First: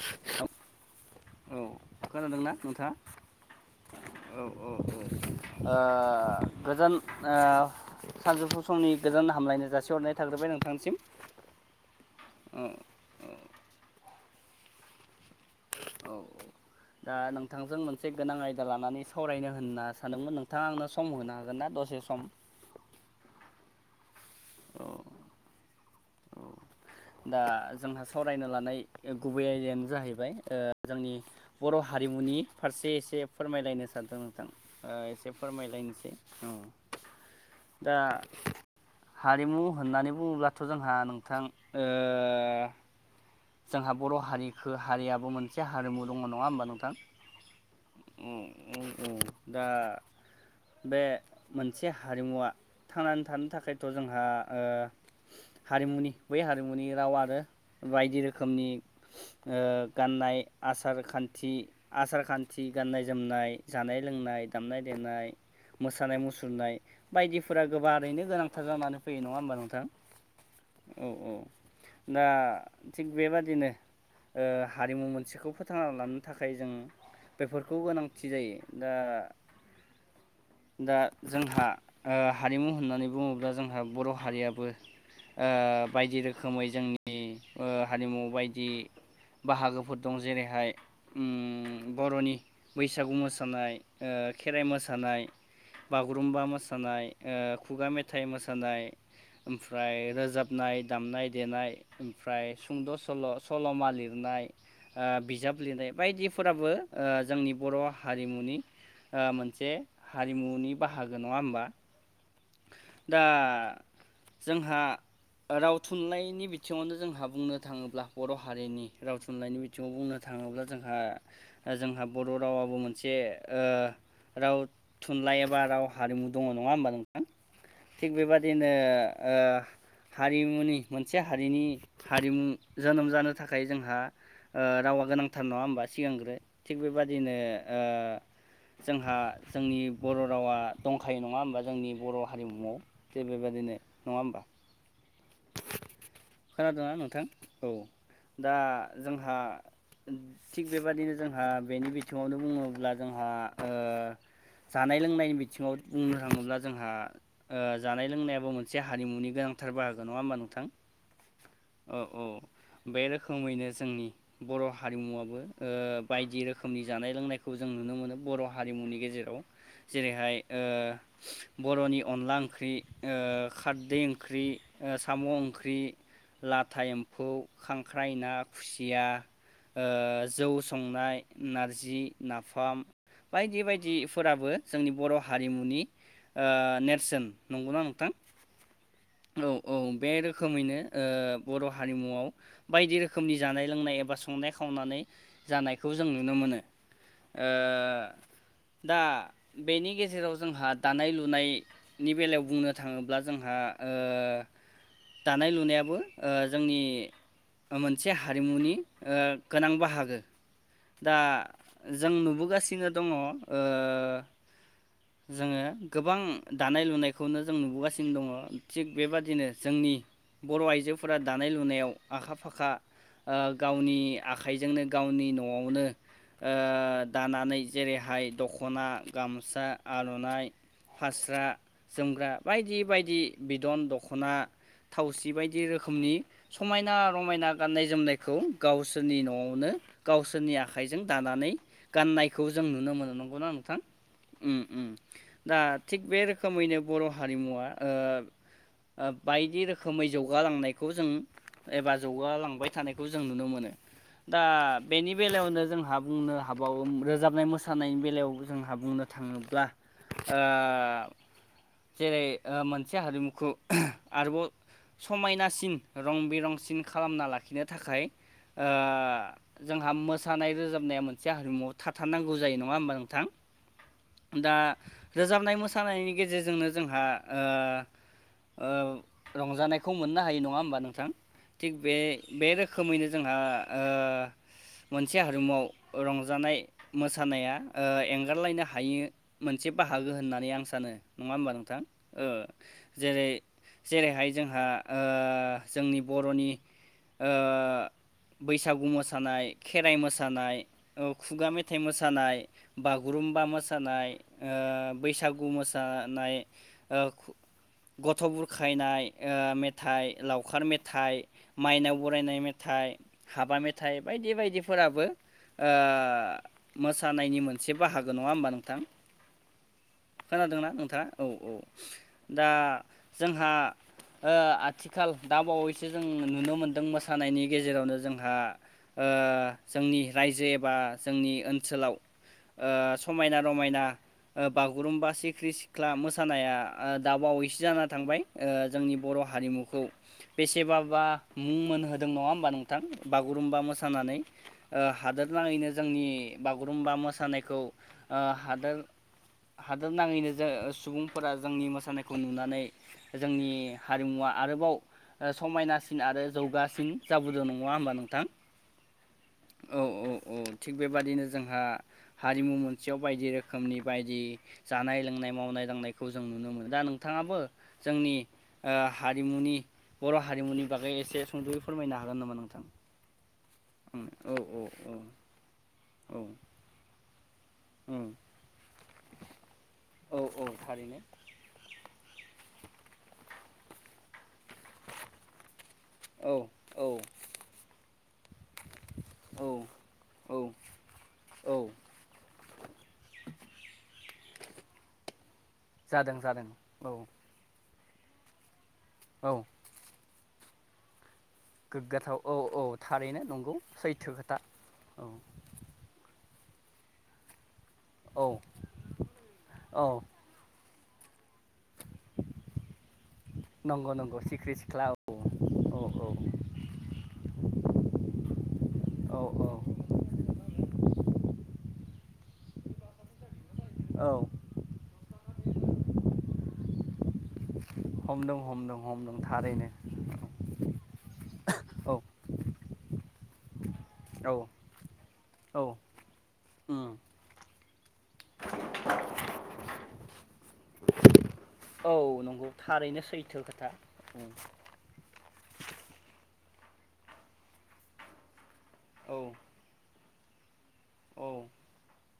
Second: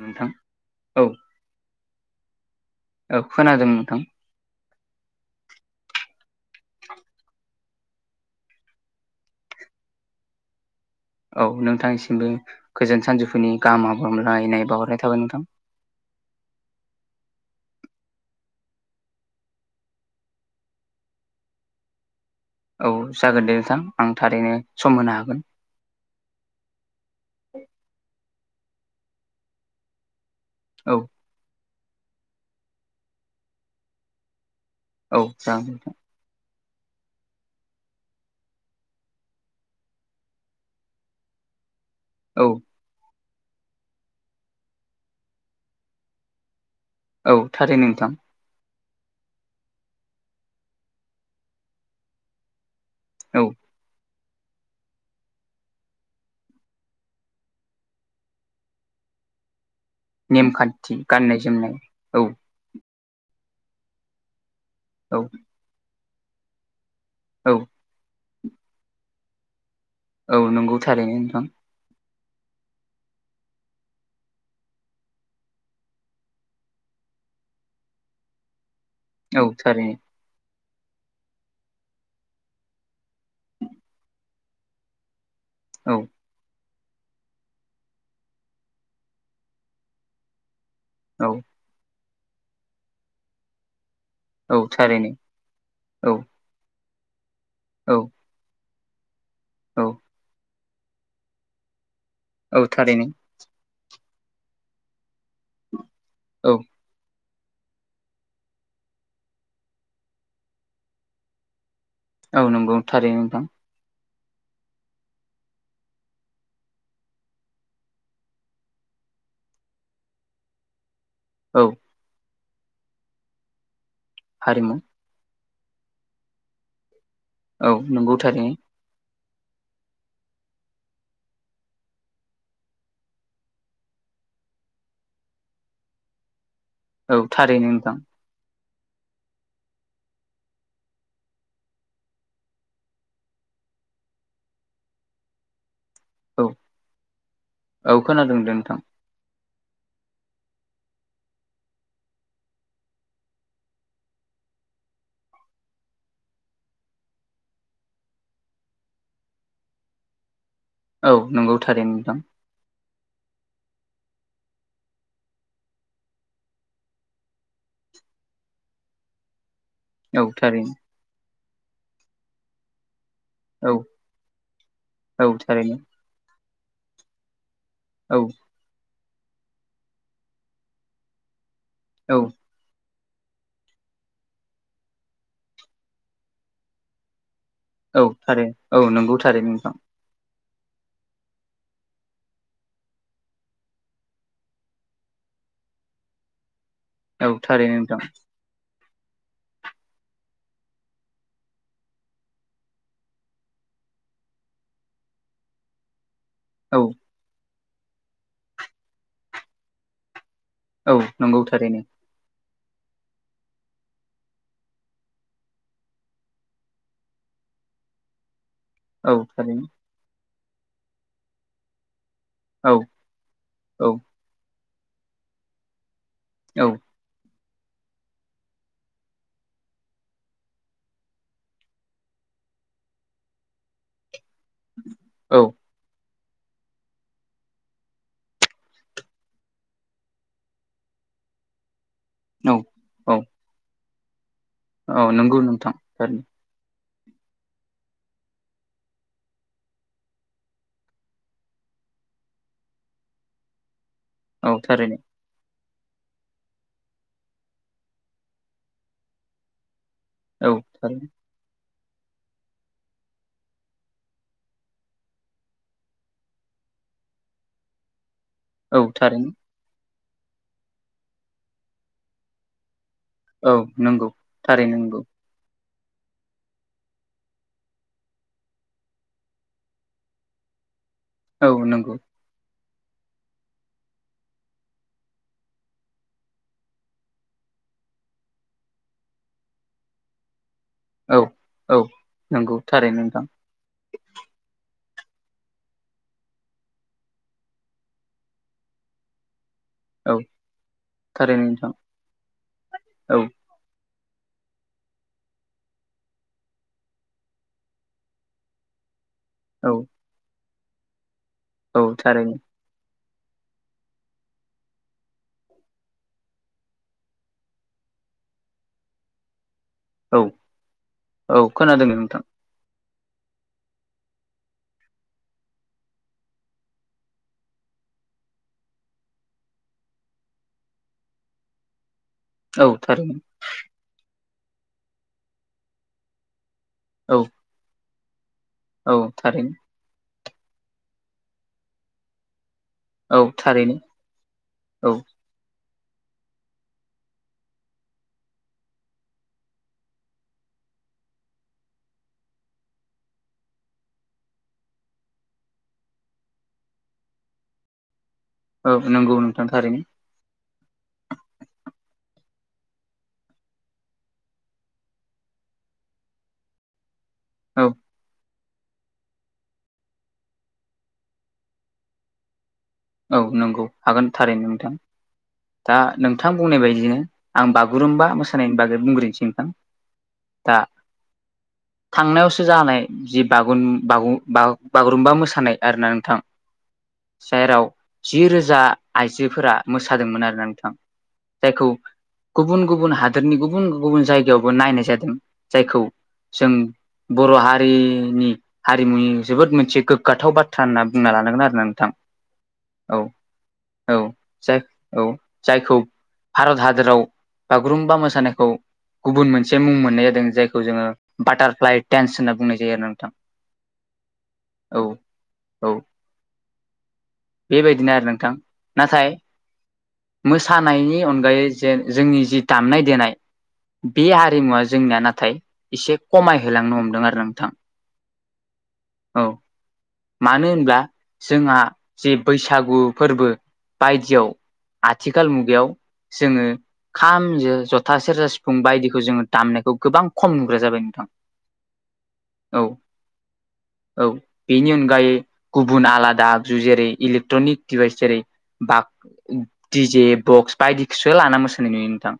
नोंथां औ औ खोनादों ना नोंथाङा? औ खोनादों नोंथां औ औ औ ओ। गोजोन ओ सानजौफु समनि गोजोन हामलायनाय जासिहरनाय थाग्रोबाय नोंथांनिसिम। औ नोंथांनिसिमबो गोजोन सानजौफुनि गाहाम हामलायनाय बावहरनाय थाबाय नोंथां। औ दा नोंथांजों मोनसे गोनां आयदा लानानै सावरायनो होनना सानदोंमोन नोंथाङा आंनो सम होनो हागोन ना दसे सम? औ जागोन दे नोंथां आं थारैनो औ सम होनो हागोन। औ दा जोंहा सावरायनो लानाय गुबै आयदायानो जाहैबाय ओ- औ जोंनि बर' हारिमुनि फारसे एसे फोरमायलायनो सानदों नोंथां। ओ औ एसे जागोन नोंथां फोरमायलायनोसै औ। दा हारिमु होननानै बुङोब्लाथ' जोंहा नोंथां ओ औ। जोंहा बर' हारिखो हारियाबो मोनसे हारिमु दंङ नङा होमबा नोंथां? औ थारैनो नोंथां। औ औ दा बे मोनसे हारिमुवा थांनानै थानो औ थाखायथ' जोंहा ओ हारिमुनि बै हारिमुनि राव आरो बायदि रोखोमनि ओ गाननाय नेमखान्थि आसार गाननाय खान्थि जोमनाय आसार औ खान्थि गाननाय जोमनाय जानाय लोंनाय दामनाय औ देनाय मोसानाय मुसुरनाय औ बायदिफोरा गोबारैनो गोनां जानानैै फैयो नङा होमबा नोंथां? औ नंगौ औ थारैनो औ नोंथां। दा थिग बेबादिनो ओ हारिमु मोनसेखौ फोथांना लानो थाखाय जों बेफोरखौ गोनांथि जायो। दा औ थारैनो दा जोंहा हारिमु होननानै बुङोब्ला जोंहा बर' हारियाबो। ओ औ बायदि रोखोमै जोंनि हारिमु बायदि बाहागोफोर दं जेरैहाय उम औ। बर'नि बैसागु मोसानाय औ खेराइ थारैनो मोसानाय औ बागुरुम्बा मोासा नाय ओ खुगा औ मेथाइ मोसानाय औ ओमफ्राय रो नाय दाबनाय दामनाय देनाय ओमफ्राय औ सुंद' थारैनो सल', सल'मा लिरनाय बिजाब लिरनाय औ बायदिफोराबो ओ जोंनि बर' हारिमुनि मोनसे हारिमुनि बाहागो नङा होमबा? औ नंगौ थारैनो दा नोंथां। जोंहा राव थुनलाइनि बिथिङावनो जोंहा बुंनो थाङोब्ला बर' हारिनि राव थुनलाइनि बिथिङाव बुंनो था थाङोब्ला जोंहा औ जोंहा बर' रावाबो मोनसे ओ राव हारिमु थुनलाइ बा राव हारिमु दंङ नङा होमबा नोंथां औ थिग नंगौ थारैनो बेबादिनो ओ हारिमुनि मोनसे हारिनि हारिमु जोनोम जानो थाखाय जोंहा ओ रावा गोनांथार नङा होमबा सिगांग्रो थिग औ बेबादिनो थारैनो ओ नोंथां जोंहा जोंनि बर' रावा दंखायो नङा होमबा जोंनि बर' हारिमुआव जे बेबदिनो नङा होमबा? औ खोनादोंना नोंथां औ खोनादों दे दा नोंथां जोंहा थिग बेबादिनो जोंहा बेनि बिथिङावनो बुङोब्ला जोंहा ओ जानाय लोंनायनि बिथिङाव बुंनो थाङोब्ला जोंहा जानाय लोंनायाबो मोनसे हारिमुनि गोनांथार बाहागो नङा होमबा नोंथां? औ नंगौ थारै औ नोंथां औ बे रोखोमैनो जोंनि बर' हारिमुवाबो बायदि रोखोमनि जानाय लोंनायखौ जों नु नुनो मोनो बर' हारिमुनि गेजेराव औ जेरैहाय थारैनो बर'नि अनला ओंख्रि औ खारदै ओंख्रि औ साम' थारैनो ओंख्रि लाथा एम्फौ खांख्राइ औ ना खुसिया जौ संनाय नारजि औ नाफाम बायदि बायदिफोराबो जोंनि बर' हारिमुनि नेरसोन नंगौना औ नोंथां थार औ नंगौ थार औ औ नोंथां बे रोखोमैनो बर' हारिमुआव बायदि रोखोमनि जानाय लोंनाय एबा संनाय खावनानै जानायखौ जों नुनो मोनो औ थारैनो नोंथां ओ दा बेनि गेजेराव जोंहा दानाय लु फुनायनि बेलायाव बुंनो थाङोब्ला जोंहा दानाय लुनायाबो ओ औ जोंनि मोनसे हारिमुनि गोनां बाहागो औ दा नंगौ थारैनो जों नुबोगासिनो दंङ जोङो गोबां दानाय लुनायखौनो जों नुबोगासिनो दङ थिग औ बेबादिनो थारैनो जोंनि बर' आइजोफोरा दानाय लुनायाव आखा फाखा औ औ गावनि आखाइजोंनो गावनि न'आवनो औ दानानै जेरैहाय दख'ना गामसा आर'नाइ फास्रा जोमग्रा बायदि बायदि बिदन दख'ना दखना थावसि औ बायदि रोखोमनि समायना रमायना गाननाय जोमनायखौ गावसोरनि न'आवनो गावसोरनि आखाइजों दानानै नानै गाननायखौ जों नुनो मोनो औ नांगौना नोंथां उम उम औ नंगौ दा नोंथां थिग बे सारनि रोखोमैनो बर' हारिमुवा ओ बायदि रोखोमै जौगालांनायखौ जों एबा जौगालांबाय थानायखौ जों नुनो मोनो दा औ थारैनो बेनि बेलायावनो जों जोंहा बुंनो हाबावो रोजाबनाय मोसानाय बेलायाव जोंहा बुंनो थाङोब्ला अ औ थारैनो जेरै मोनसे हारिमुखौ आरोबाव समायनासिन रं बिरंसिन खालामना लाखिनो थाखाय ओ औ थारैनो जोंहा मोसानाय रोजाबनाया मोनसे हारिमुआव थाथारनांगौ जायो नङा होमबा नों औ नंगौ दा थारैनो नंगौ रोजाबनाय मोसानायनि गेजेरजोंनो जोंहा ओ रंजानायखौ मोननो हायो नङा होमबा नोंथां औ थिग नंगौ बे बे रोखोम रोखोमैनो जोंहा ओ मोनसे हारिमुआव रंजानाय मोसानाया एंगारलायनो ह हायो मोनसे बाहागो होननानै आं स सानो औ नंङा होमबा औ नोंथां नंगौ थारैनो नोंथां जेरै जेरैहाय जोंहा जोंनि बर'नि ओ बैसागु मोसानाय खेराइ औ मोसानाय थारैनो खुगा नोंथां मेथाइ मोसानाय औ बागुरुम्बा मोसानाय बैसागु मोसानाय गथ' बुर खायनाय ओ औ मेथाइ लावखार मेथाइ औ माइनाव थारैनो बरायनाय मेथाइ हाबा मेथाइ बायदि बायदिफोराबो ओ मोसानायनि मोनसे बाहागो नंङा होमबा नों नोथां औ खोनादोंना नोंथाङा औ औ खोनादों नोंथां दा जोंहा ओ आथिखाल दा बावैसो जों नुनो मोनदों मोसानायनि गेजेरावनो जोंहा। ओ जोंनि रायजो एबा जोंनि ओनसोलाव औ थारनो। आ ओ बागुरुमबा सिख्रि सिख्ला मोसानाया दा औ बावैसो जाना थांबाय। ओ जोंनि औ बर' थारैनो हारिमुखौ बेसेबाबा मुं मोनहोदों नङा होमबा नों नोंथां औ बागुरुम्बा थारैनो मोसानानै ओ औ हादोर नाङैनो। जोंनि बागुरुम्बा मोसानायखौ ओ हादोर हादोर नाङैनो जों सुबुंफोरा जोंनि मोसानायखौ नुनानै जोंनि हारिमुवा आरोबाव समायनासिन आरो जौगासिन जाबोदों नङा होमबा नोंथां। औ नंगौ नोंथां औ थारैनो। औ औ थिग बेबादिनो जोंहा हारिमु मोन खाथियाव बायदि रोखोमनि बायदि जानाय लोंनाय मावनाय दांनायखौ जों नुनो मोनो। दा नों थाङाबो औ जोंनि ओ हारिमुनि बर' हारिमुनि बागै एसे सुंद'यै फोरमायनो हागोन नामा नोंथां। औ नंगौ हागोन आंनो औ थारैनो औ नोंथां औ दा औ नोंथां बुंनाय बायदिनो आं बागुरुम्बा औ मोसानायनि बागै बुं बुरैसै नोंथां औ औ दा थारैनो थांनायवसो जानाय जिब बागुरुम बागु बागु बागुरुम्बा मोसानाय आर ना नोंथां औ औ जाराव जि रोजा औ आइजोफोरा मोसादोंमोन आरोना नोंथां औ जायखौ गुबुन गुबुन हादोरनि गुबुन गुबुन जायगायावबो नायनाय जादों जायखौ। जादों जादों जों औ। बर' हारिनि हारिमुनि औ जोबोद मोनसे गोग्गाथाव बाथ्रा होनना बुंना लानो। गोग्गाथाव औ औ थारैनो नंगौ औ सैथो खोथा। जाय औ जायखौ भारत हादोराव बागुरुम्बा औ मोसानायखौ गुबुन मोनसे मुं औ मोननाय जादों जायखौ जोङो बाटारफ्लाइ देन्स होनना बुंनाय जायो आरो नोंथां। नंगौ नंगौ सिख्रि औौ सिख्ला औ औ औ। बेबायदिनो आरो नोंथां नाथाय औ मोसानायनि अनगायै जेन जोंनि जि दामनाय देनाय बे औ हारिमुवा जोंनिया नाथाय एसे खमायहोलांनो हमदों आरो नोंथां। हम हमदों औ थारैनो। मानो होनब्ला जोंहा औ जे बैसागु फोरबो बायदियाव औ आथिखाल औ मुगायाव जोङो। उम खामजो जथा, सेरजा, सिफुं बायदिखौ जोङो दामनायखौ गोबां खम नुग्रा जाबाय नोंथां। [inaudible] नंगौ औ थारैनो सैथो खोथा औ बेनि अनगायै गुबुन आलादा जेरै इलेक्ट्रनिक्स दिभाइस जेरै बाक‌ औ दिजे बक्स बायदिखौसो औ लाना मोसानाय नुयो नोंथां।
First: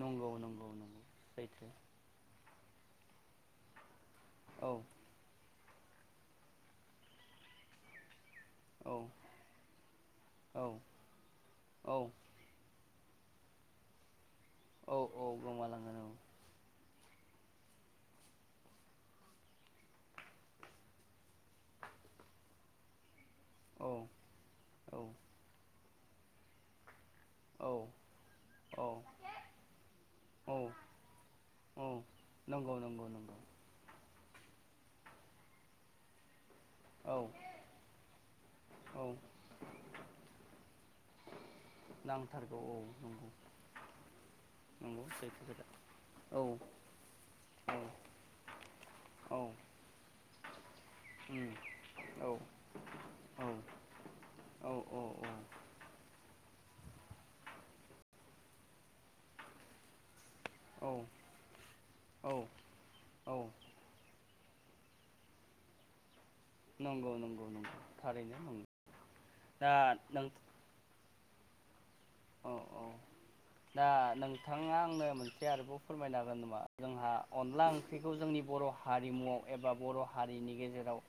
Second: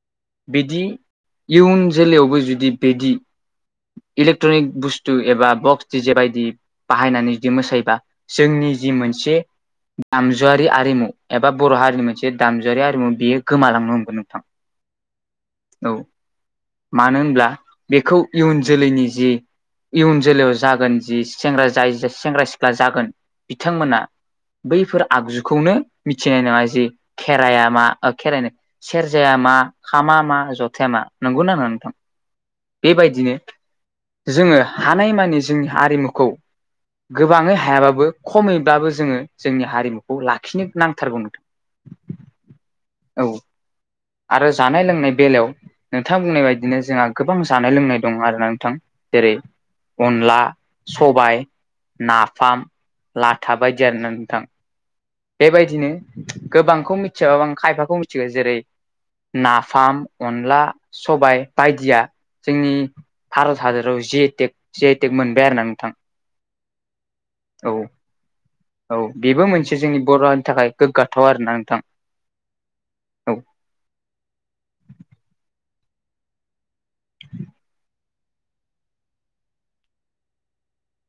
नंगौ नंगौ बिदि नंगौ सैथो इयुन जोलैायावबो जुदि बेदि औ इलेक्ट्रनिक बुस्थु एबा बक्स डिजे बायायदि बाहायनानै जुदि मोसायोबा जोंनि जि औ मोनसे औ दामजुआरि आरिमु एबा बर' औ हारिनि मोनसे दामजुआरारि आरिमु बेयो गोमालांनो हमगोन नोंथां औ औ औ गोमालांगोन मानो होन ब्ला बेखौ इयुन जोलैनि जि इयुन जोलै जागोन जि सेंग्रा जाय सेंग्रा सिख्ला जागोन औ बिथांमोना औ बैफोर आगजुखौनो मिथिनाय नङा जे खेराइ औ मा खेराइनो औ सेरजाया मा खामा मा औ जथाया मा नंगौ नङा औ नोंथां। नंगौ नंगौ बेबायदिनो नंगौ। जोङो हानायमानि जोंनि हारिमुखौ औ गोबाङै हायाबाबो खमैब्लाबो औ जोङो जोंनि हारिमुखौ लाखिनो नांथारगौ मोन नांथारगौ औ [unintelligible] औ। नंगौ आरो जानाय नंगौ लोंनाय सैथो बेलायाव खोथा नोंथां औ बुंनाय बायदिनो जोंहा गोबां जानाय लोंनाय औ दं आरोना नोंथां। जेरै औ अनला, सबाय उम औ नाफाम लाथा बायदि आरोना नोंथां औ औ बेबायदिनो गोबांखौ मिथियाबाबो खायफाखौ मिथिगौ जेरै नाफाम अनला सबाय बायदिया औ जोंनि औ भारत हादराव जि आइ टेक सि आइ टेक मोनबाय आरो ना नोंथां नंगौ नंगौ औ नंगौ थारैनो नंगौ औ बेबो दा मोनसे जोंनि नों बर'नि थाखाय गोग्गाथ थाव आरोना नोंथां औ औ औ दा नोंथाङा आंनो मोनसे आरोबाव फोरमायनो हागोन नामा जोंहा अनला ओंख्रिखौ जोंनि बर' हारिमुआव एबा बर' हारिनि गेजेराव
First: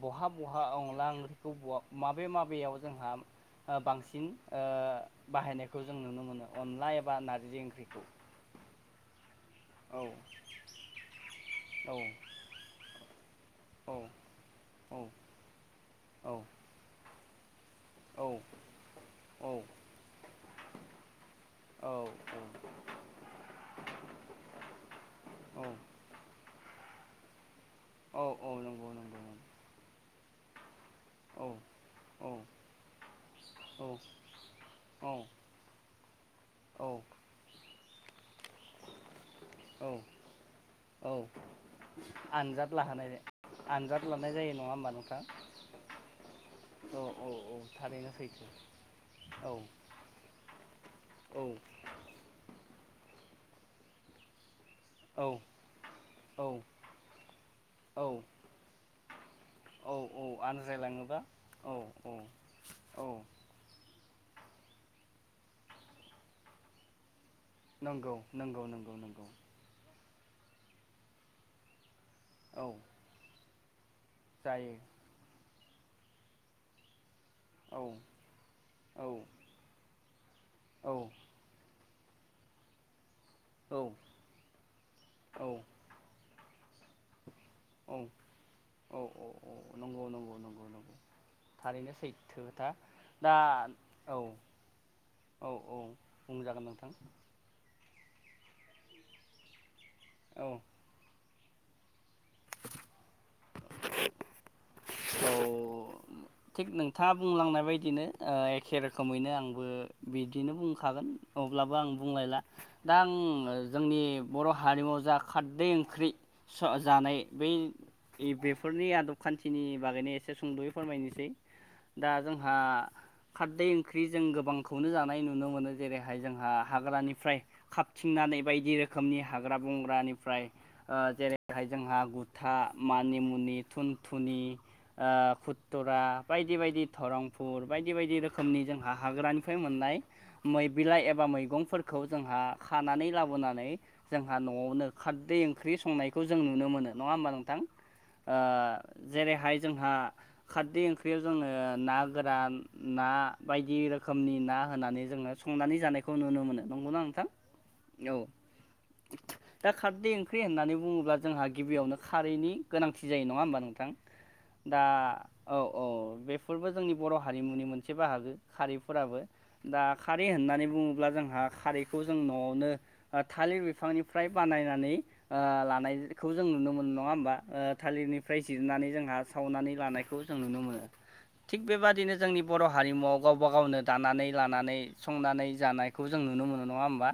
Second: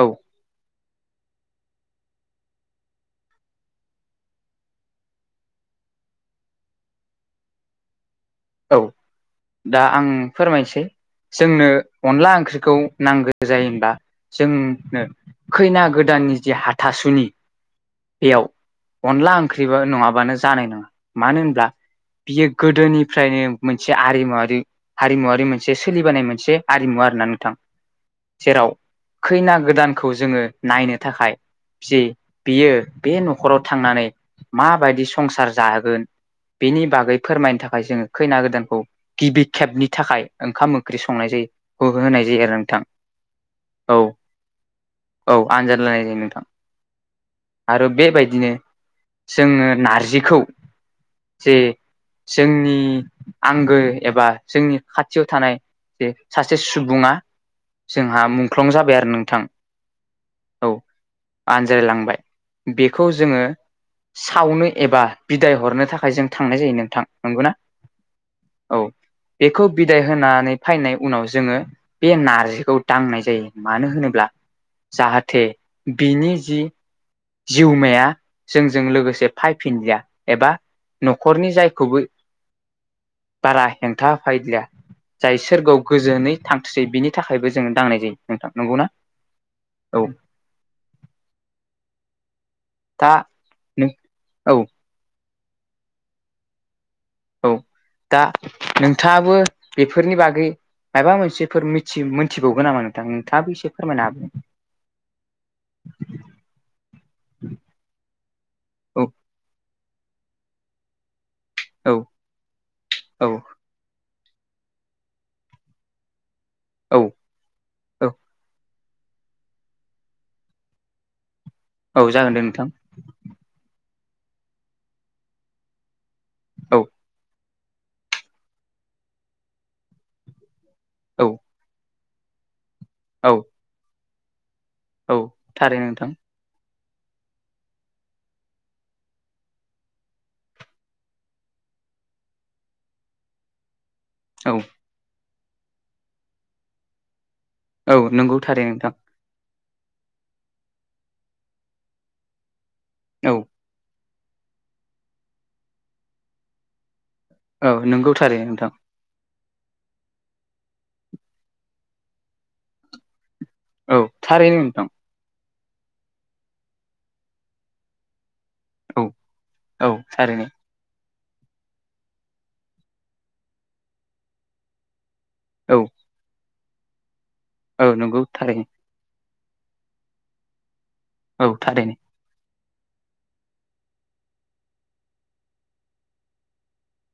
औ बहा बहा अ [unintelligible] माबे माबेयाव ओ जोंहा बांसिन ओ बाहायनायखौ जों नुनो मोनो अनला एबा नारजि ओंख्रिखौ औ दा आं औ फोरमायनोसै जोंनो औ अनला ओंख्रिखौ नांगौ जायोब्लाा जोंनो खैना गोदान गोदाननि जे हाथासुनि बेयाव अनला ओंख्रिबो नङाबानो जानाय नङा मानो होनब्ला बियो गोदोनि फोथायनो मोनसे आरिमु हारिमुवारि मोनसे सोलिबोनाय मोनसे आरिमु आरोना नोंथां औ औ जेराव नंगौ नंगौ खैना गोदानखौ जोङो नायनो थाखाय औ जि औ बियो बे न'खराव थांनानै माबायदि औ संसार जाहोगोन बेनि बागै फोरमायनो थाखाय ओफ्राय जोङो खैना गोदानखौ गिबि औ खेबनि थाखाय ओंखाम ओंख्रि औ संनाय जायो खौबो होनाय जायो आरो आनजाद नोंथां लाहोनाय औ आनजाद लानाय जायो नङा होमबा औ आनजाद लानाय जायो नोंथां औ औ औ आरो थारैनो बेबायदिनो सैथो औ जोङो नारजिखौ औ जे जोंनि आंगो एबा जोंनि औ खाथियाव थानाय जे औ सासे सुबुङा औ जोंहा मुंख्लं जाबाय आरो नोंथां औ औ आनज्रायलाङोबा औ औ आनजायलांबाय बेखौ औ जोङो सावनो एबा बिदाय हरनो थाखाय जों थांनाय जायो नोंथां नंगौना नंगौ नंगौ औ नंगौ नंगौ बेखौ बिदाय होनानै फैनाय उनाव जोङो बे औ नारजिखौ दांनाय जायो मानो होनोब्ला जायो जाहाथे बिनि जि औ जिउमाया जोंजों औ लोगोसे फायफिनलिया एबा औ न'खरनि जायखौबो बारा औ हेंथा होफैलिया जाय औ सोरगखौ गोजोनै थांथसै बिनि थाखायबो जो- औ औ औ औ औ नंगौ नंगौ नंगौ नंगौ थारैनो सैथो आथा दा नों औ औ औ बुंजागोन नोंथां औ दा नोंथाङाबो बेफोरनि औ बागै माबा मोनसे फोर मि मिथिबावगोन नामा नोंथां नोंथाङाबो एसे फोरमायनो हा औ थिग नोंथाङा बुंलांनाय बदिनो एखे औ रोखोमैनो आंबो बिदिनो बुंखागोन अब्लाबो आं औ बुंलायला दा आं औ जोंनि बर' हारिमुाव जा खारदै ओंख्रि स औ जानाय बै औ नफोरनि आदब खान्थिनि बागैनो एसे सुंद'यै फोरमायनोसै औ दा जागोन दे जोंहा नोंथां खारदै ओंख्रि जों गोबांखौनो जानाय नुनो मोनो जेरै बाय जोंहा औ हाग्रानिफ्राय खाबथिंनानै बायदि रोखोमनि हाग्रा बंग्रानिफ्राय ओ औ जेरैहाय जोंहा गुथा मानि औ मुनि थुन थुनि औ ओ थारै टरा नोंथां बायदि बायदि रांफुर बायदि बायदि रोखोमनि जोंहा हाग्रानिफ्राय मोननाय मै बिलाइ एबा मैगंफोरखौ खौ जोंहा खानानै लाबोनानै जोंहा औ न'आवनो खारदै ओंख्रि संनायखौ जों नुनो मोनो नङा होमबा नों जान औ नंगौ ओ थारै नोंथां जेरैहाय जोंहा खारदै ओंख्रियाव जोनो ना गोरान ना औ बायदि रोखोम रोखोमनि ना होनानै जोङो संनानै जानायखौ नुनो मोनो नंगौना नोंथां। औ नंगौथारैनो नोंथां। दा खारदै ओंख्रि होननानै बुङोब्ला जोंहा गिबियावनो खारैनि गोनांथि जायो न नङा होमबा नोंथां औ थारैनो दा नोंथां औ औ बेफोरबो जोंनि बर' हारिमुनि मोनसे बाहागो औ खारैफोराबो दा औ खारै थारैनो होननानै बुङोब्ला जों खारैखौ जों न'आवनो थालिर बिफांनिफ्राय बानायनानै ओ औ लानायखौ जों नुनो मोनो नङा होमबा औ नंगौ थालिरनिफ्राय थारैनो जिरनानै जोंहा सावनानै लानायखौ जों नुनो मोनो औ थिग थारैनो बेबादिनो जोंनि बर' हारिमुआव गावबा गावनो दानानै लानानै संनानै जानायखौ जों नुनो मोनो नङा होमबा